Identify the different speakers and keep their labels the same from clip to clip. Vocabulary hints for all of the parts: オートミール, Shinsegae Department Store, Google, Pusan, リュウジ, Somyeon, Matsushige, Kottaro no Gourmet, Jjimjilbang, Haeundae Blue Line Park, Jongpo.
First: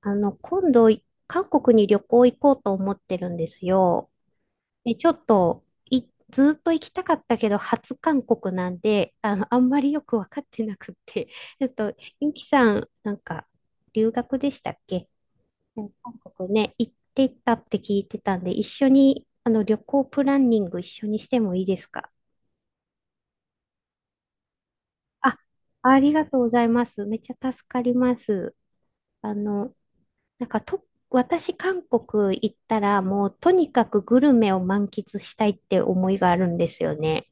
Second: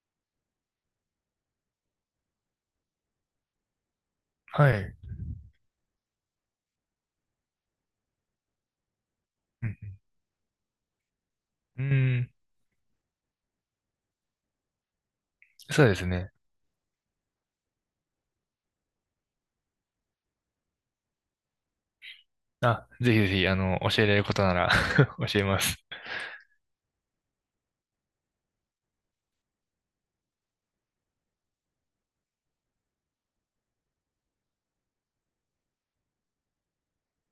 Speaker 1: 今度、韓国に旅行行こうと思ってるんですよ。
Speaker 2: は
Speaker 1: で、
Speaker 2: い。
Speaker 1: ちょっと、ずーっと行きたかったけど、初韓国なんで、あ
Speaker 2: う
Speaker 1: ん
Speaker 2: ん
Speaker 1: まりよくわかってなくって。ちょっ
Speaker 2: うん、う
Speaker 1: と、
Speaker 2: ーん、
Speaker 1: ゆきさん、なんか、留学でしたっけ？う
Speaker 2: そう
Speaker 1: ん、
Speaker 2: です
Speaker 1: 韓
Speaker 2: ね。
Speaker 1: 国ね、行ってたって聞いてたんで、一緒に、旅行プランニング一緒にしてもいいですか？
Speaker 2: あ、ぜひぜひ、教えられることなら
Speaker 1: あ、
Speaker 2: 教えます。
Speaker 1: ありがとうございます。めっちゃ助かります。あの、なんかと、私、韓国行ったら、もうとにかくグルメを満喫したいって思いがあるんですよね。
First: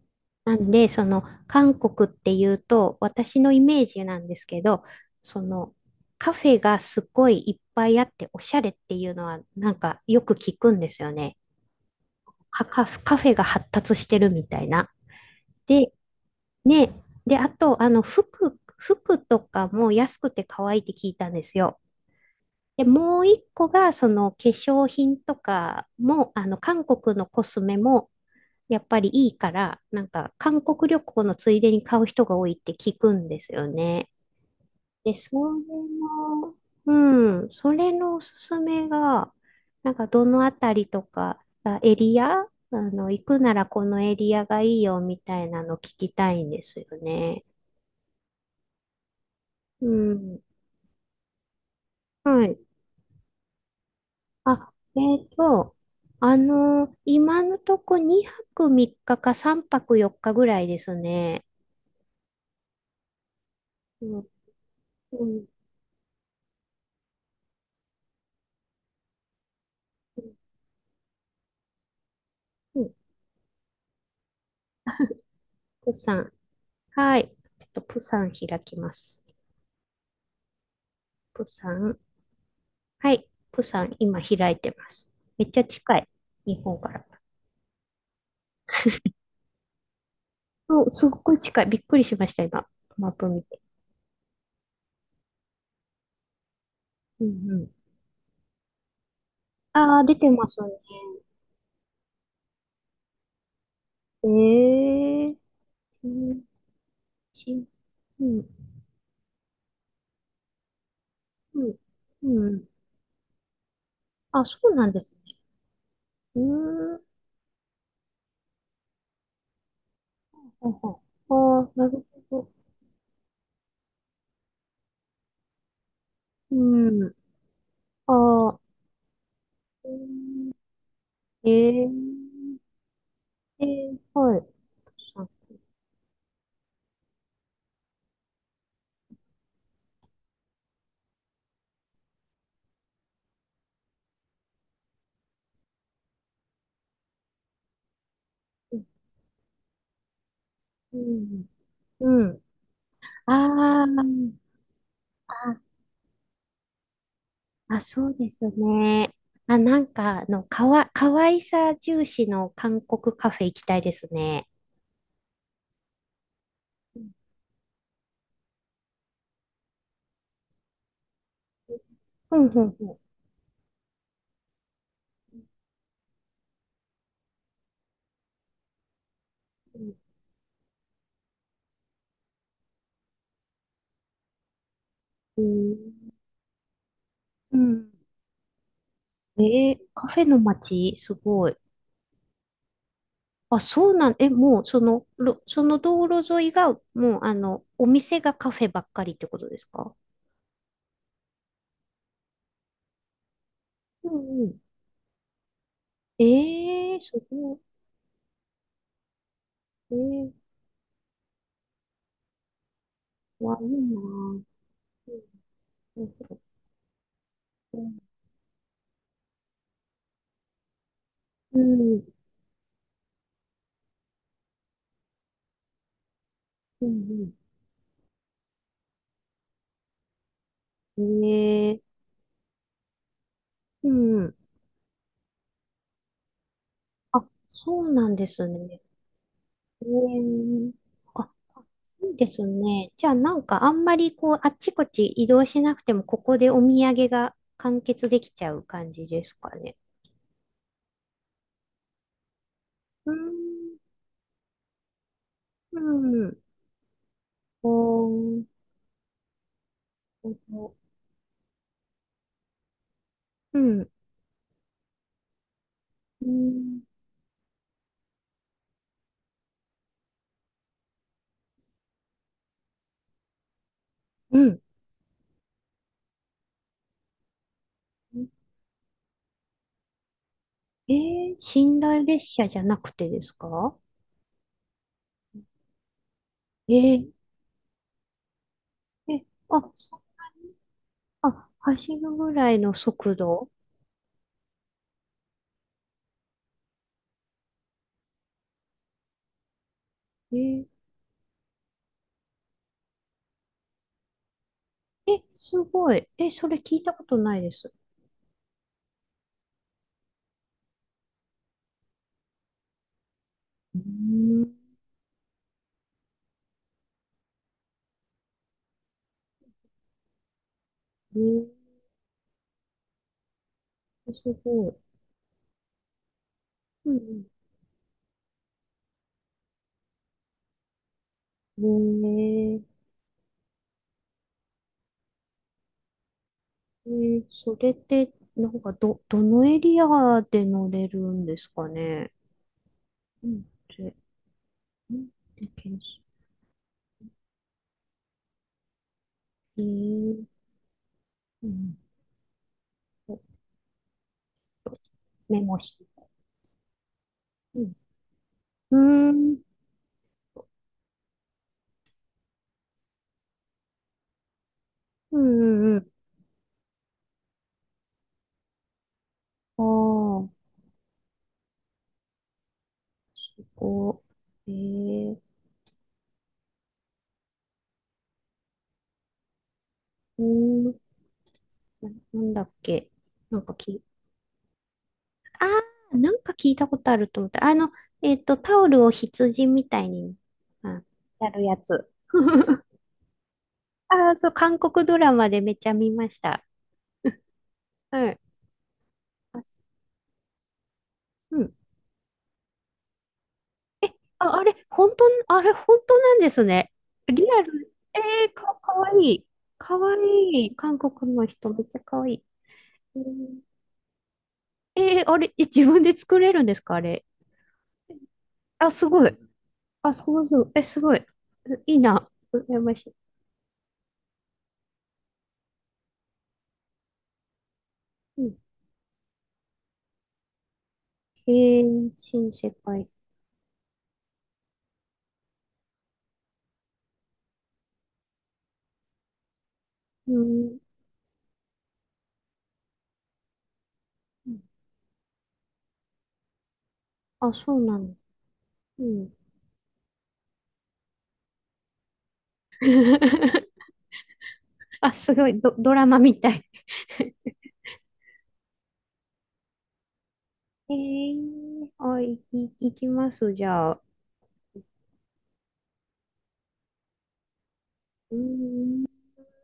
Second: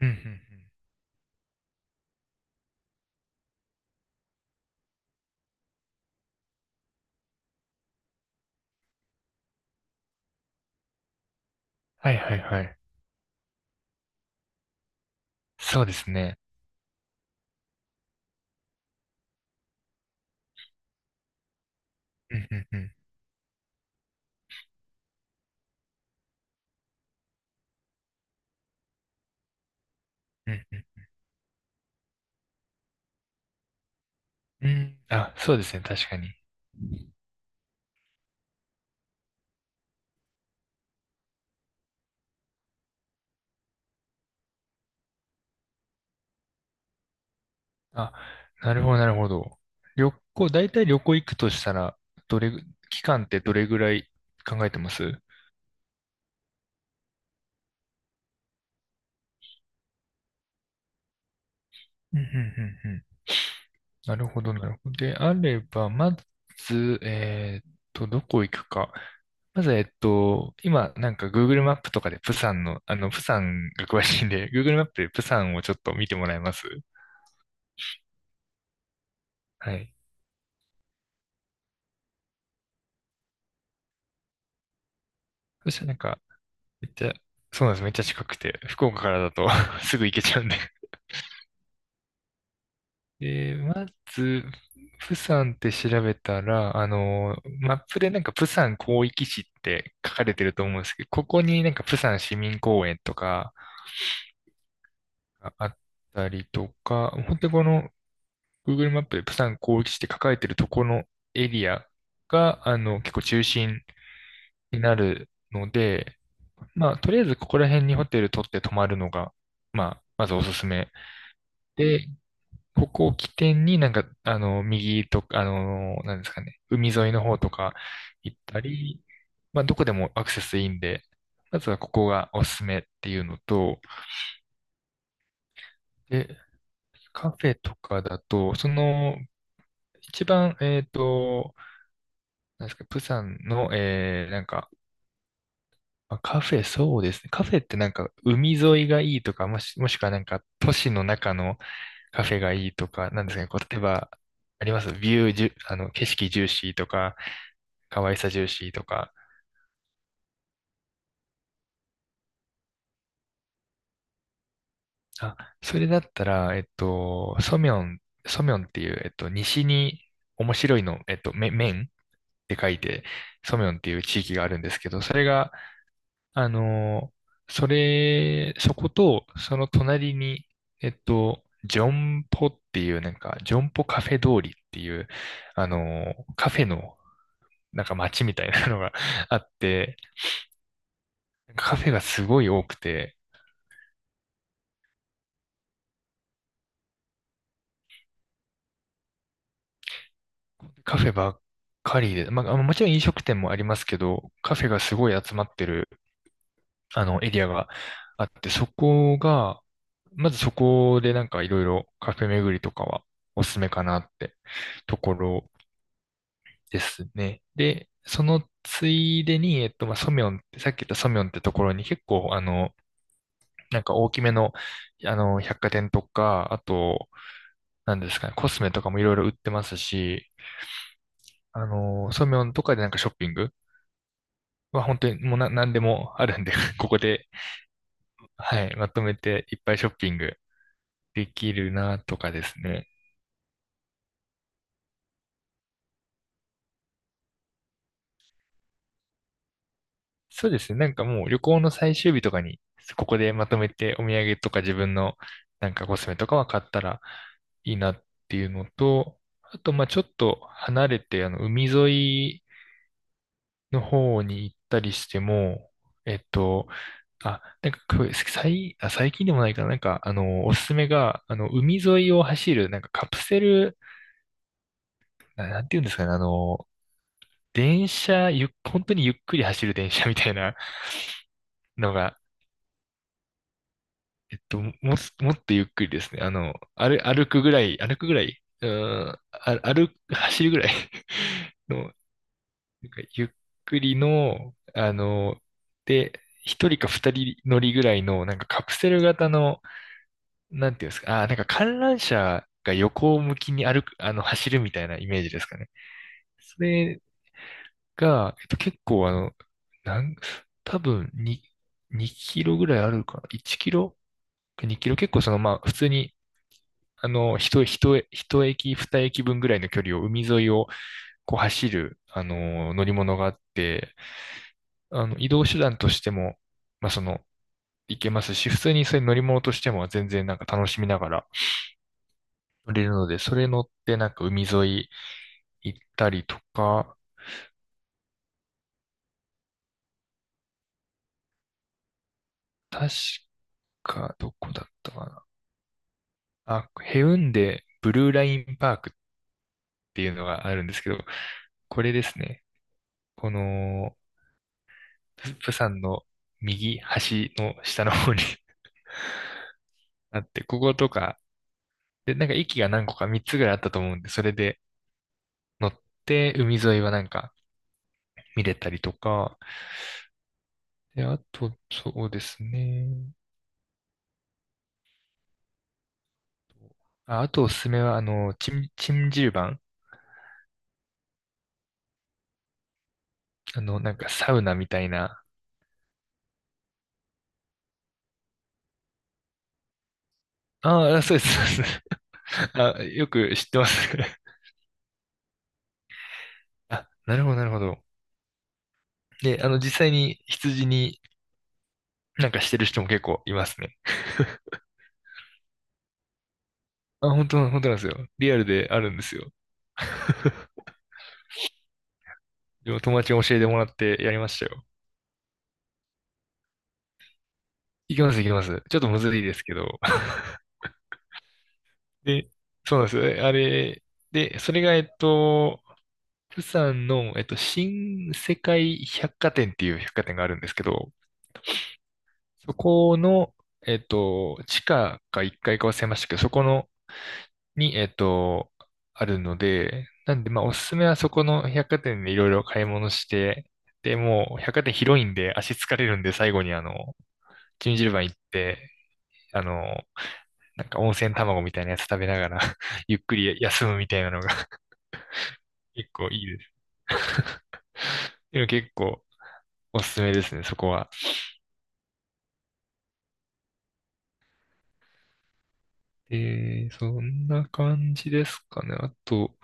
Speaker 2: うん、うん、うん。
Speaker 1: なんで、その、韓国っていうと、私のイメージなんですけど、その、カフェがすごいいっぱいあって、おしゃれっていうのは、なんかよく聞くんですよね。
Speaker 2: はい、はい、はい。
Speaker 1: カフェが発達してるみたいな。
Speaker 2: そうで
Speaker 1: で、
Speaker 2: すね。
Speaker 1: ね、で、あと、服とかも安くて可愛いって聞いたんですよ。
Speaker 2: うん、うん、う
Speaker 1: で、
Speaker 2: ん、
Speaker 1: もう一個が、その化粧品とかも、韓国のコスメも、やっぱりいいから、なんか、
Speaker 2: う
Speaker 1: 韓
Speaker 2: ん、うん。
Speaker 1: 国旅行のついでに買う人が多いって聞くんですよね。
Speaker 2: うん、
Speaker 1: で、そ
Speaker 2: あ、そうですね。
Speaker 1: れ
Speaker 2: 確かに。
Speaker 1: の、うん、それのおすすめが、なんか、どのあたりとか、あエリア、行くならこのエリアがいいよみたいなの聞きたいんですよね。
Speaker 2: あ、なるほど、なるほど。
Speaker 1: うん。
Speaker 2: 大体旅行行くとしたら、ど
Speaker 1: は
Speaker 2: れ
Speaker 1: い。
Speaker 2: ぐ、期間ってどれぐらい考え
Speaker 1: あ、
Speaker 2: てます？うん、
Speaker 1: 今のとこ2泊3日か3泊4日ぐらいですね。
Speaker 2: うん、うんうん、
Speaker 1: う
Speaker 2: なる
Speaker 1: ん、
Speaker 2: ほど、なるほど。で
Speaker 1: う
Speaker 2: あ
Speaker 1: ん、
Speaker 2: れば、まず、どこ行くか。まず、今、なんか Google マップとかで、
Speaker 1: うん、
Speaker 2: プサンが詳しいんで、Google マップでプサンをちょっ
Speaker 1: プ
Speaker 2: と見
Speaker 1: サ
Speaker 2: ても
Speaker 1: ン。
Speaker 2: らえます？
Speaker 1: はい。ちょっとプサン開きます。
Speaker 2: はい。
Speaker 1: プサン。はい。プサン、今開いてます。めっちゃ
Speaker 2: そしたらな
Speaker 1: 近
Speaker 2: ん
Speaker 1: い。
Speaker 2: か、
Speaker 1: 日本か
Speaker 2: めっ
Speaker 1: ら。
Speaker 2: ちゃ、そうなんです。めっちゃ近くて、福岡からだと すぐ行けちゃうんで。
Speaker 1: そう、すっごい近い。びっくりしました、今。マップ見
Speaker 2: で、
Speaker 1: て。
Speaker 2: まず、プサンって調べたら、
Speaker 1: うんう
Speaker 2: マ
Speaker 1: ん。
Speaker 2: ップでなんかプサン広域市って
Speaker 1: ああ、
Speaker 2: 書
Speaker 1: 出
Speaker 2: か
Speaker 1: て
Speaker 2: れて
Speaker 1: ま
Speaker 2: る
Speaker 1: す
Speaker 2: と
Speaker 1: ね。
Speaker 2: 思うんですけど、ここになんかプサン市民公園とか、
Speaker 1: ええ、
Speaker 2: があっ
Speaker 1: う
Speaker 2: た
Speaker 1: ん、
Speaker 2: りとか、本当にこ
Speaker 1: し
Speaker 2: の
Speaker 1: うん、
Speaker 2: Google マップでプサン広域市って書かれてるとこのエ
Speaker 1: う
Speaker 2: リ
Speaker 1: ん、
Speaker 2: ア
Speaker 1: うん。
Speaker 2: が、結構中心
Speaker 1: あ、そう
Speaker 2: に
Speaker 1: なん
Speaker 2: な
Speaker 1: です
Speaker 2: る
Speaker 1: ね。
Speaker 2: ので、
Speaker 1: う
Speaker 2: ま
Speaker 1: ー
Speaker 2: あ、
Speaker 1: ん。
Speaker 2: とりあえずここら辺にホテル取って泊まるのが、まあ、まずおすす
Speaker 1: ほう
Speaker 2: め。
Speaker 1: ほう。ああ、なる
Speaker 2: で、
Speaker 1: ほど。
Speaker 2: ここを起点になんか、右とか、なんですかね、海
Speaker 1: うん。
Speaker 2: 沿いの方とか行っ
Speaker 1: ああ、
Speaker 2: たり、まあ、どこでもアクセスいいんで、まずは
Speaker 1: え
Speaker 2: ここがおす
Speaker 1: え、
Speaker 2: すめっていうの
Speaker 1: え
Speaker 2: と、
Speaker 1: え、はい。
Speaker 2: で、カフェとかだと、その一番、なんですか、プサンの、なんか、まあカフェ、そうですね。カフェってなんか、海沿いがいいとか、もしくはなんか、都市
Speaker 1: う
Speaker 2: の中
Speaker 1: ん。
Speaker 2: のカ
Speaker 1: う
Speaker 2: フェ
Speaker 1: ん。
Speaker 2: がいいとか、なんですかね、こう例え
Speaker 1: ああ、
Speaker 2: ば、ありますビューじゅ、
Speaker 1: あ、
Speaker 2: あの、景色重視とか、
Speaker 1: あ、
Speaker 2: 可
Speaker 1: そう
Speaker 2: 愛
Speaker 1: で
Speaker 2: さ重
Speaker 1: す
Speaker 2: 視と
Speaker 1: ね。
Speaker 2: か。
Speaker 1: あ、なんか、かわいさ重視の韓国カフェ行きたいですね。
Speaker 2: あ、それだったら、ソミョンっていう、西に面白いの、面っ
Speaker 1: うん、
Speaker 2: て
Speaker 1: う
Speaker 2: 書
Speaker 1: ん、
Speaker 2: い
Speaker 1: うん。
Speaker 2: て、ソミョンっていう地域があるんですけど、それが、あのそこと、その隣に、ジョンポっていう、なんか、ジョンポカフェ通りっていう、
Speaker 1: う
Speaker 2: あ
Speaker 1: ん。
Speaker 2: のカフェの、
Speaker 1: う
Speaker 2: なん
Speaker 1: ん。
Speaker 2: か街みたいなのが あって、
Speaker 1: カフェの街、すごい。
Speaker 2: カフェがすごい多くて、
Speaker 1: あ、そうなん、え、もう、その道路沿いが、もう、お店がカフェばっかりってことですか？
Speaker 2: カフェばっかりで、まあ、もちろん飲食店もありますけ
Speaker 1: う
Speaker 2: ど、
Speaker 1: んうん。
Speaker 2: カフェがすごい集まってる、
Speaker 1: ええー、す
Speaker 2: エリア
Speaker 1: ご
Speaker 2: があって、そこが、
Speaker 1: い。
Speaker 2: まずそこでなんかいろいろカフェ巡りとかはおす
Speaker 1: わ、
Speaker 2: す
Speaker 1: いい
Speaker 2: めか
Speaker 1: な
Speaker 2: なって
Speaker 1: ぁ。
Speaker 2: ところ
Speaker 1: うん
Speaker 2: ですね。で、そのついでに、まあ、ソミョンって、さっき言ったソミョンってと
Speaker 1: う
Speaker 2: ころに
Speaker 1: ん。
Speaker 2: 結構、なんか大きめの、百貨店とか、あ
Speaker 1: う
Speaker 2: と、
Speaker 1: ん
Speaker 2: なんですかね、コスメとかもいろいろ売ってますし、
Speaker 1: うん、ええ、
Speaker 2: ソミョンとかでなんかショッピング
Speaker 1: うん。
Speaker 2: は本当にもうなでもあるんで ここ
Speaker 1: あ、
Speaker 2: で、
Speaker 1: そうなんです
Speaker 2: はい、
Speaker 1: ね。
Speaker 2: まとめていっぱい
Speaker 1: え
Speaker 2: ショッピング
Speaker 1: え、
Speaker 2: で
Speaker 1: あ、
Speaker 2: きるな
Speaker 1: いい
Speaker 2: と
Speaker 1: で
Speaker 2: かで
Speaker 1: す
Speaker 2: すね。
Speaker 1: ね。じゃあ、なんか、あんまり、こう、あっちこっち移動しなくても、ここでお土産が完結できちゃう感じですかね。
Speaker 2: そうですね。なんかもう旅行の最終日とかに、こ
Speaker 1: う
Speaker 2: こでまとめ
Speaker 1: ん
Speaker 2: てお土産とか自分のなん
Speaker 1: う
Speaker 2: かコスメとか
Speaker 1: ん。
Speaker 2: は買ったら
Speaker 1: お
Speaker 2: いいなって
Speaker 1: ー、
Speaker 2: いうのと、あと、まあちょっと離れて、海沿い
Speaker 1: う
Speaker 2: の
Speaker 1: ん。
Speaker 2: 方に行ったりしても、えっ
Speaker 1: う
Speaker 2: と、
Speaker 1: ん。
Speaker 2: なんかこれ、最近でもないかな、なんか、おすすめが、海沿いを走る、なんかカプセル、
Speaker 1: うん。
Speaker 2: なんていうんですかね、あの、電車、ゆっ、本当にゆっくり走る電車みたいな
Speaker 1: えー、寝
Speaker 2: の
Speaker 1: 台
Speaker 2: が
Speaker 1: 列車じゃなくてですか？
Speaker 2: もっとゆっくりですね。
Speaker 1: え
Speaker 2: 歩、
Speaker 1: ー、
Speaker 2: 歩くぐらい、歩くぐらい、
Speaker 1: え、あ、
Speaker 2: 走るぐらい の、
Speaker 1: 走るぐらいの
Speaker 2: なんか
Speaker 1: 速
Speaker 2: ゆっ
Speaker 1: 度。
Speaker 2: くりの、で、一人か二人乗りぐらいの、なんかカプセル型の、
Speaker 1: えー、
Speaker 2: なんていうんですか、なんか観覧車が横向きに歩く、あの、走るみたいなイメ
Speaker 1: え、
Speaker 2: ージですか
Speaker 1: す
Speaker 2: ね。
Speaker 1: ごい。え、それ
Speaker 2: そ
Speaker 1: 聞いた
Speaker 2: れ
Speaker 1: ことないです。
Speaker 2: が、結構なん、多分2キロぐらいあるかな ?1 キ
Speaker 1: うー
Speaker 2: ロ
Speaker 1: ん、
Speaker 2: ?2 キロ結構まあ普通に一駅、二駅分ぐらいの距離を海沿いを
Speaker 1: え
Speaker 2: こう
Speaker 1: ー、
Speaker 2: 走る、乗り物があって、
Speaker 1: すごい。
Speaker 2: 移動手段としても、ま
Speaker 1: う
Speaker 2: あ、
Speaker 1: ん
Speaker 2: 行けますし、普通にそれ乗り物としても全然なんか楽しみながら
Speaker 1: うん、
Speaker 2: 乗れるので、それ乗ってなんか海沿い行ったりと
Speaker 1: え
Speaker 2: か、
Speaker 1: それって、なんか、どのエリアで乗れるんですかね？
Speaker 2: 確
Speaker 1: うん、で、
Speaker 2: かどこだった
Speaker 1: う
Speaker 2: か
Speaker 1: ん、
Speaker 2: な。
Speaker 1: で検索。
Speaker 2: あ、ヘウンデブルーラインパークっ
Speaker 1: え
Speaker 2: ていうの
Speaker 1: ー
Speaker 2: があるんですけど、
Speaker 1: うん。
Speaker 2: これですね。
Speaker 1: えっと、
Speaker 2: この、
Speaker 1: メ
Speaker 2: プ
Speaker 1: モ
Speaker 2: サ
Speaker 1: し、
Speaker 2: ンの右端の
Speaker 1: うん。
Speaker 2: 下の方に
Speaker 1: うーん。
Speaker 2: あって、こことか、で、なんか駅が何個か3つぐらいあったと思うんで、それで
Speaker 1: う
Speaker 2: 乗
Speaker 1: んうん
Speaker 2: っ
Speaker 1: う
Speaker 2: て海沿いはなんか見れたりとか、
Speaker 1: ん。ああ、こ
Speaker 2: で、あと、そうですね。
Speaker 1: うえー、
Speaker 2: あ、あとおすすめは、チンジルバン。
Speaker 1: うーん、なんだっけ。なんかき、
Speaker 2: なんかサウナみたいな。
Speaker 1: ああ、なんか聞いたことあると思った。タオルを羊みたいに、あ、
Speaker 2: ああ、そうです、
Speaker 1: やるや
Speaker 2: そうです。
Speaker 1: つ。
Speaker 2: あ、よく知ってます。
Speaker 1: ああ、そう、韓国ドラマでめっちゃ見ました。
Speaker 2: あ、なるほど、なるほど。
Speaker 1: はい。あ、
Speaker 2: で、実際に羊に
Speaker 1: うん。
Speaker 2: なんかしてる人も結構いますね。
Speaker 1: えあ、あれ、本当なんですね。
Speaker 2: あ、本
Speaker 1: リア
Speaker 2: 当、本当
Speaker 1: ル。
Speaker 2: なんですよ。
Speaker 1: え
Speaker 2: リ
Speaker 1: ー、
Speaker 2: アルで
Speaker 1: か
Speaker 2: あ
Speaker 1: わ
Speaker 2: るん
Speaker 1: い
Speaker 2: です
Speaker 1: い。
Speaker 2: よ。
Speaker 1: かわいい。韓国の人、めっちゃかわいい。
Speaker 2: でも友
Speaker 1: え
Speaker 2: 達に教え
Speaker 1: ー
Speaker 2: てもらってやりましたよ。
Speaker 1: あれ、え、自分で作れるんですか、あれ？
Speaker 2: いきます、いきます。
Speaker 1: あ、
Speaker 2: ちょっ
Speaker 1: す
Speaker 2: とむ
Speaker 1: ご
Speaker 2: ず
Speaker 1: い。
Speaker 2: いですけど。
Speaker 1: あ、すごい、すごい。え、すごい。いいな。
Speaker 2: で、
Speaker 1: うやま
Speaker 2: そうな
Speaker 1: し
Speaker 2: んで
Speaker 1: い。
Speaker 2: すよ。えあれ、で、それが、釜山の、新
Speaker 1: うん。
Speaker 2: 世界百貨店っていう百貨店があるんですけど、
Speaker 1: えー、新世
Speaker 2: そ
Speaker 1: 界。
Speaker 2: この、地下か1階かいか忘れましたけど、そこの、に、あるので、
Speaker 1: う
Speaker 2: なんで、まあ、お
Speaker 1: ん。
Speaker 2: すすめはそこの百貨店でいろいろ買い物して、で、
Speaker 1: う
Speaker 2: もう、
Speaker 1: ん、
Speaker 2: 百貨店広いんで、足疲れるんで、最後に、
Speaker 1: あ、そう
Speaker 2: チン
Speaker 1: な
Speaker 2: ジル
Speaker 1: の。
Speaker 2: バン行って、
Speaker 1: うん。
Speaker 2: あの、なんか温泉卵みたいなやつ食べながら ゆっくり休 むみたいなのが
Speaker 1: あ、すごい。ドラ
Speaker 2: 結
Speaker 1: マ
Speaker 2: 構
Speaker 1: み
Speaker 2: いい
Speaker 1: た
Speaker 2: です
Speaker 1: い。
Speaker 2: ね。いや、結構おすすめですね、そ こ
Speaker 1: え
Speaker 2: は。
Speaker 1: ー、あ、いきます、じゃあ。
Speaker 2: そんな感じ
Speaker 1: うー
Speaker 2: ですかね。
Speaker 1: ん、
Speaker 2: あと、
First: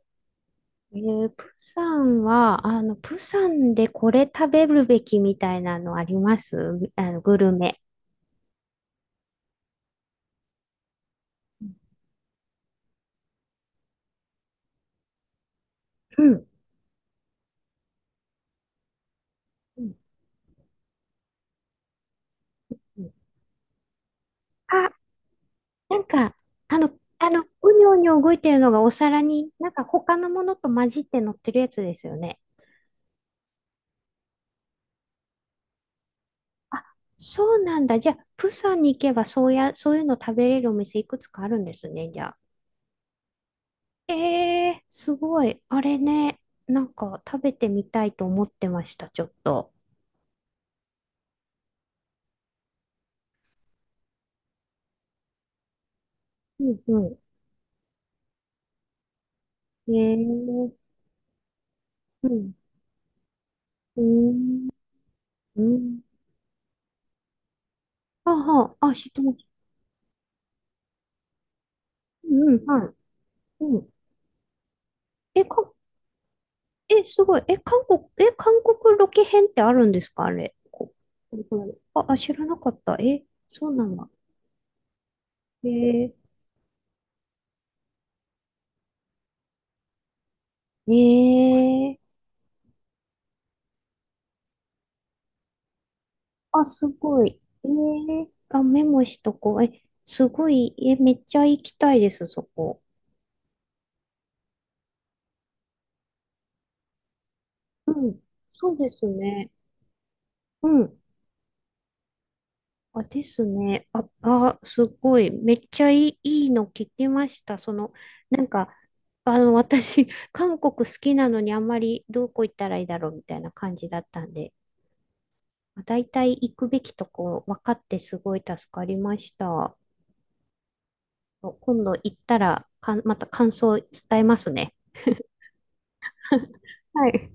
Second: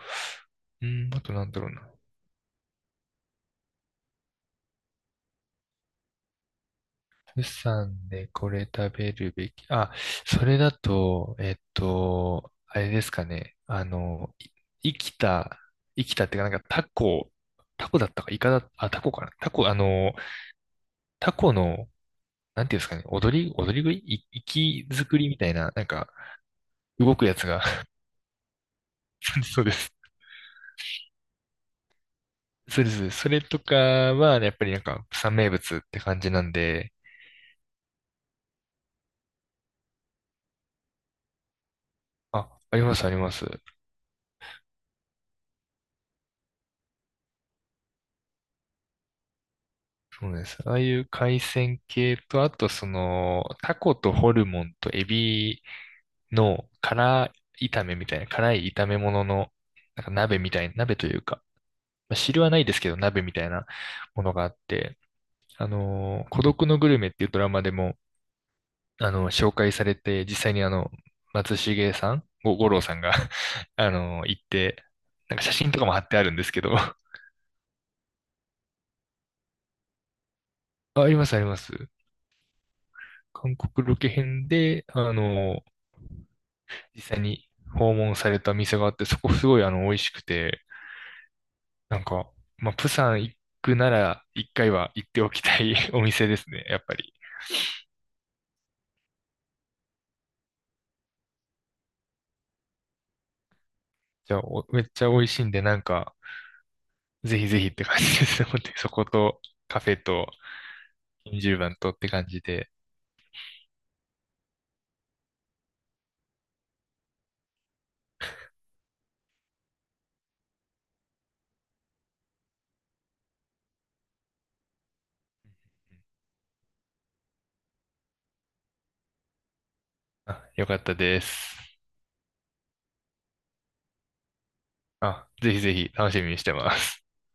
Speaker 2: うん、あとなんだろうな。
Speaker 1: プサンでこれ食べるべきみたいなのあります？グ
Speaker 2: 釜
Speaker 1: ルメ。
Speaker 2: 山でこれ食べるべき。あ、それだと、
Speaker 1: うん。
Speaker 2: あれですかね。生きた、生き
Speaker 1: う
Speaker 2: たっていう
Speaker 1: ん
Speaker 2: か、なんかタコ、タコだったか、イカだ、あ、タコかな。タコ、タコの、なんていうんですか
Speaker 1: う
Speaker 2: ね、
Speaker 1: ん、
Speaker 2: 踊り食い、活き
Speaker 1: あ、
Speaker 2: 作りみたいな、なん
Speaker 1: なん
Speaker 2: か、
Speaker 1: か、あの、
Speaker 2: 動くやつが、
Speaker 1: うにょうにょ動いてるのがお皿 に、
Speaker 2: そう
Speaker 1: なん
Speaker 2: で
Speaker 1: か
Speaker 2: す。
Speaker 1: 他のものと混じって乗ってるやつですよね。
Speaker 2: そうです。それとかは、やっぱりなんか、釜山名物って感じなんで、
Speaker 1: そうなんだ。じゃあ、プサンに行けば、そうや、そういうの食べれるお店いくつかあるんですね、じゃあ。
Speaker 2: あ、あります、あります。
Speaker 1: えー、すごい。あれね、なんか食べてみたいと思ってました、ちょっと。
Speaker 2: そうです。ああいう海鮮系と、あとその、タコとホルモンとエビの
Speaker 1: うんう
Speaker 2: 辛炒めみたいな、辛い炒め物の、
Speaker 1: ん。
Speaker 2: なんか鍋みたいな、鍋というか、まあ、
Speaker 1: う
Speaker 2: 汁は
Speaker 1: ん、
Speaker 2: ないですけど、鍋みたいな
Speaker 1: うー
Speaker 2: ものがあっ
Speaker 1: ん。
Speaker 2: て、
Speaker 1: うん。
Speaker 2: 孤独のグルメっていうドラマでも、
Speaker 1: はあ、はあ、あ、知ってます。
Speaker 2: 紹介されて、実際に松重さん、
Speaker 1: うんうん、
Speaker 2: 五郎
Speaker 1: はい。
Speaker 2: さんが
Speaker 1: うん。
Speaker 2: 行って、なんか
Speaker 1: え、
Speaker 2: 写真とかも貼ってあるんですけど あ、
Speaker 1: え、すごい。え、韓国ロケ編ってあるんですかあれ？
Speaker 2: あります、
Speaker 1: こ
Speaker 2: あ
Speaker 1: れ
Speaker 2: り
Speaker 1: こ
Speaker 2: ます。
Speaker 1: れ、あ、あ、知らなかった。え、
Speaker 2: 韓
Speaker 1: そうな
Speaker 2: 国
Speaker 1: ん
Speaker 2: ロケ
Speaker 1: だ。
Speaker 2: 編で、
Speaker 1: えー、
Speaker 2: 実際に訪問された店があって、そこすごい美味しくて、
Speaker 1: ねえ、
Speaker 2: なんか、まあ、プサン行くなら、一回は行っておきたい お店です
Speaker 1: あ、
Speaker 2: ね、やっ
Speaker 1: す
Speaker 2: ぱり。
Speaker 1: ごい。えー、あ、メモしとこう。え、すごい。え、めっちゃ行きたいです、そこ。
Speaker 2: じゃあ、おめっちゃ美味しいんで、なんか、ぜひぜひって
Speaker 1: う
Speaker 2: 感
Speaker 1: ん。
Speaker 2: じですね。本当
Speaker 1: そ
Speaker 2: に
Speaker 1: うで
Speaker 2: そこ
Speaker 1: す
Speaker 2: と、
Speaker 1: ね。
Speaker 2: カフェと、
Speaker 1: うん。
Speaker 2: 金十番とって感じで、
Speaker 1: あ、ですね。あ、あ、すごい。めっちゃいいの聞きました。なんか、私、韓国好きなのにあんまりどこ行ったらいいだろうみたいな感じだったんで、まあ大体行くべきとこ分かってすごい助かりました。
Speaker 2: あ、よかったです。
Speaker 1: 今度行ったらまた感想伝えますね。
Speaker 2: あ、ぜひぜひ楽しみにしてます。
Speaker 1: はい。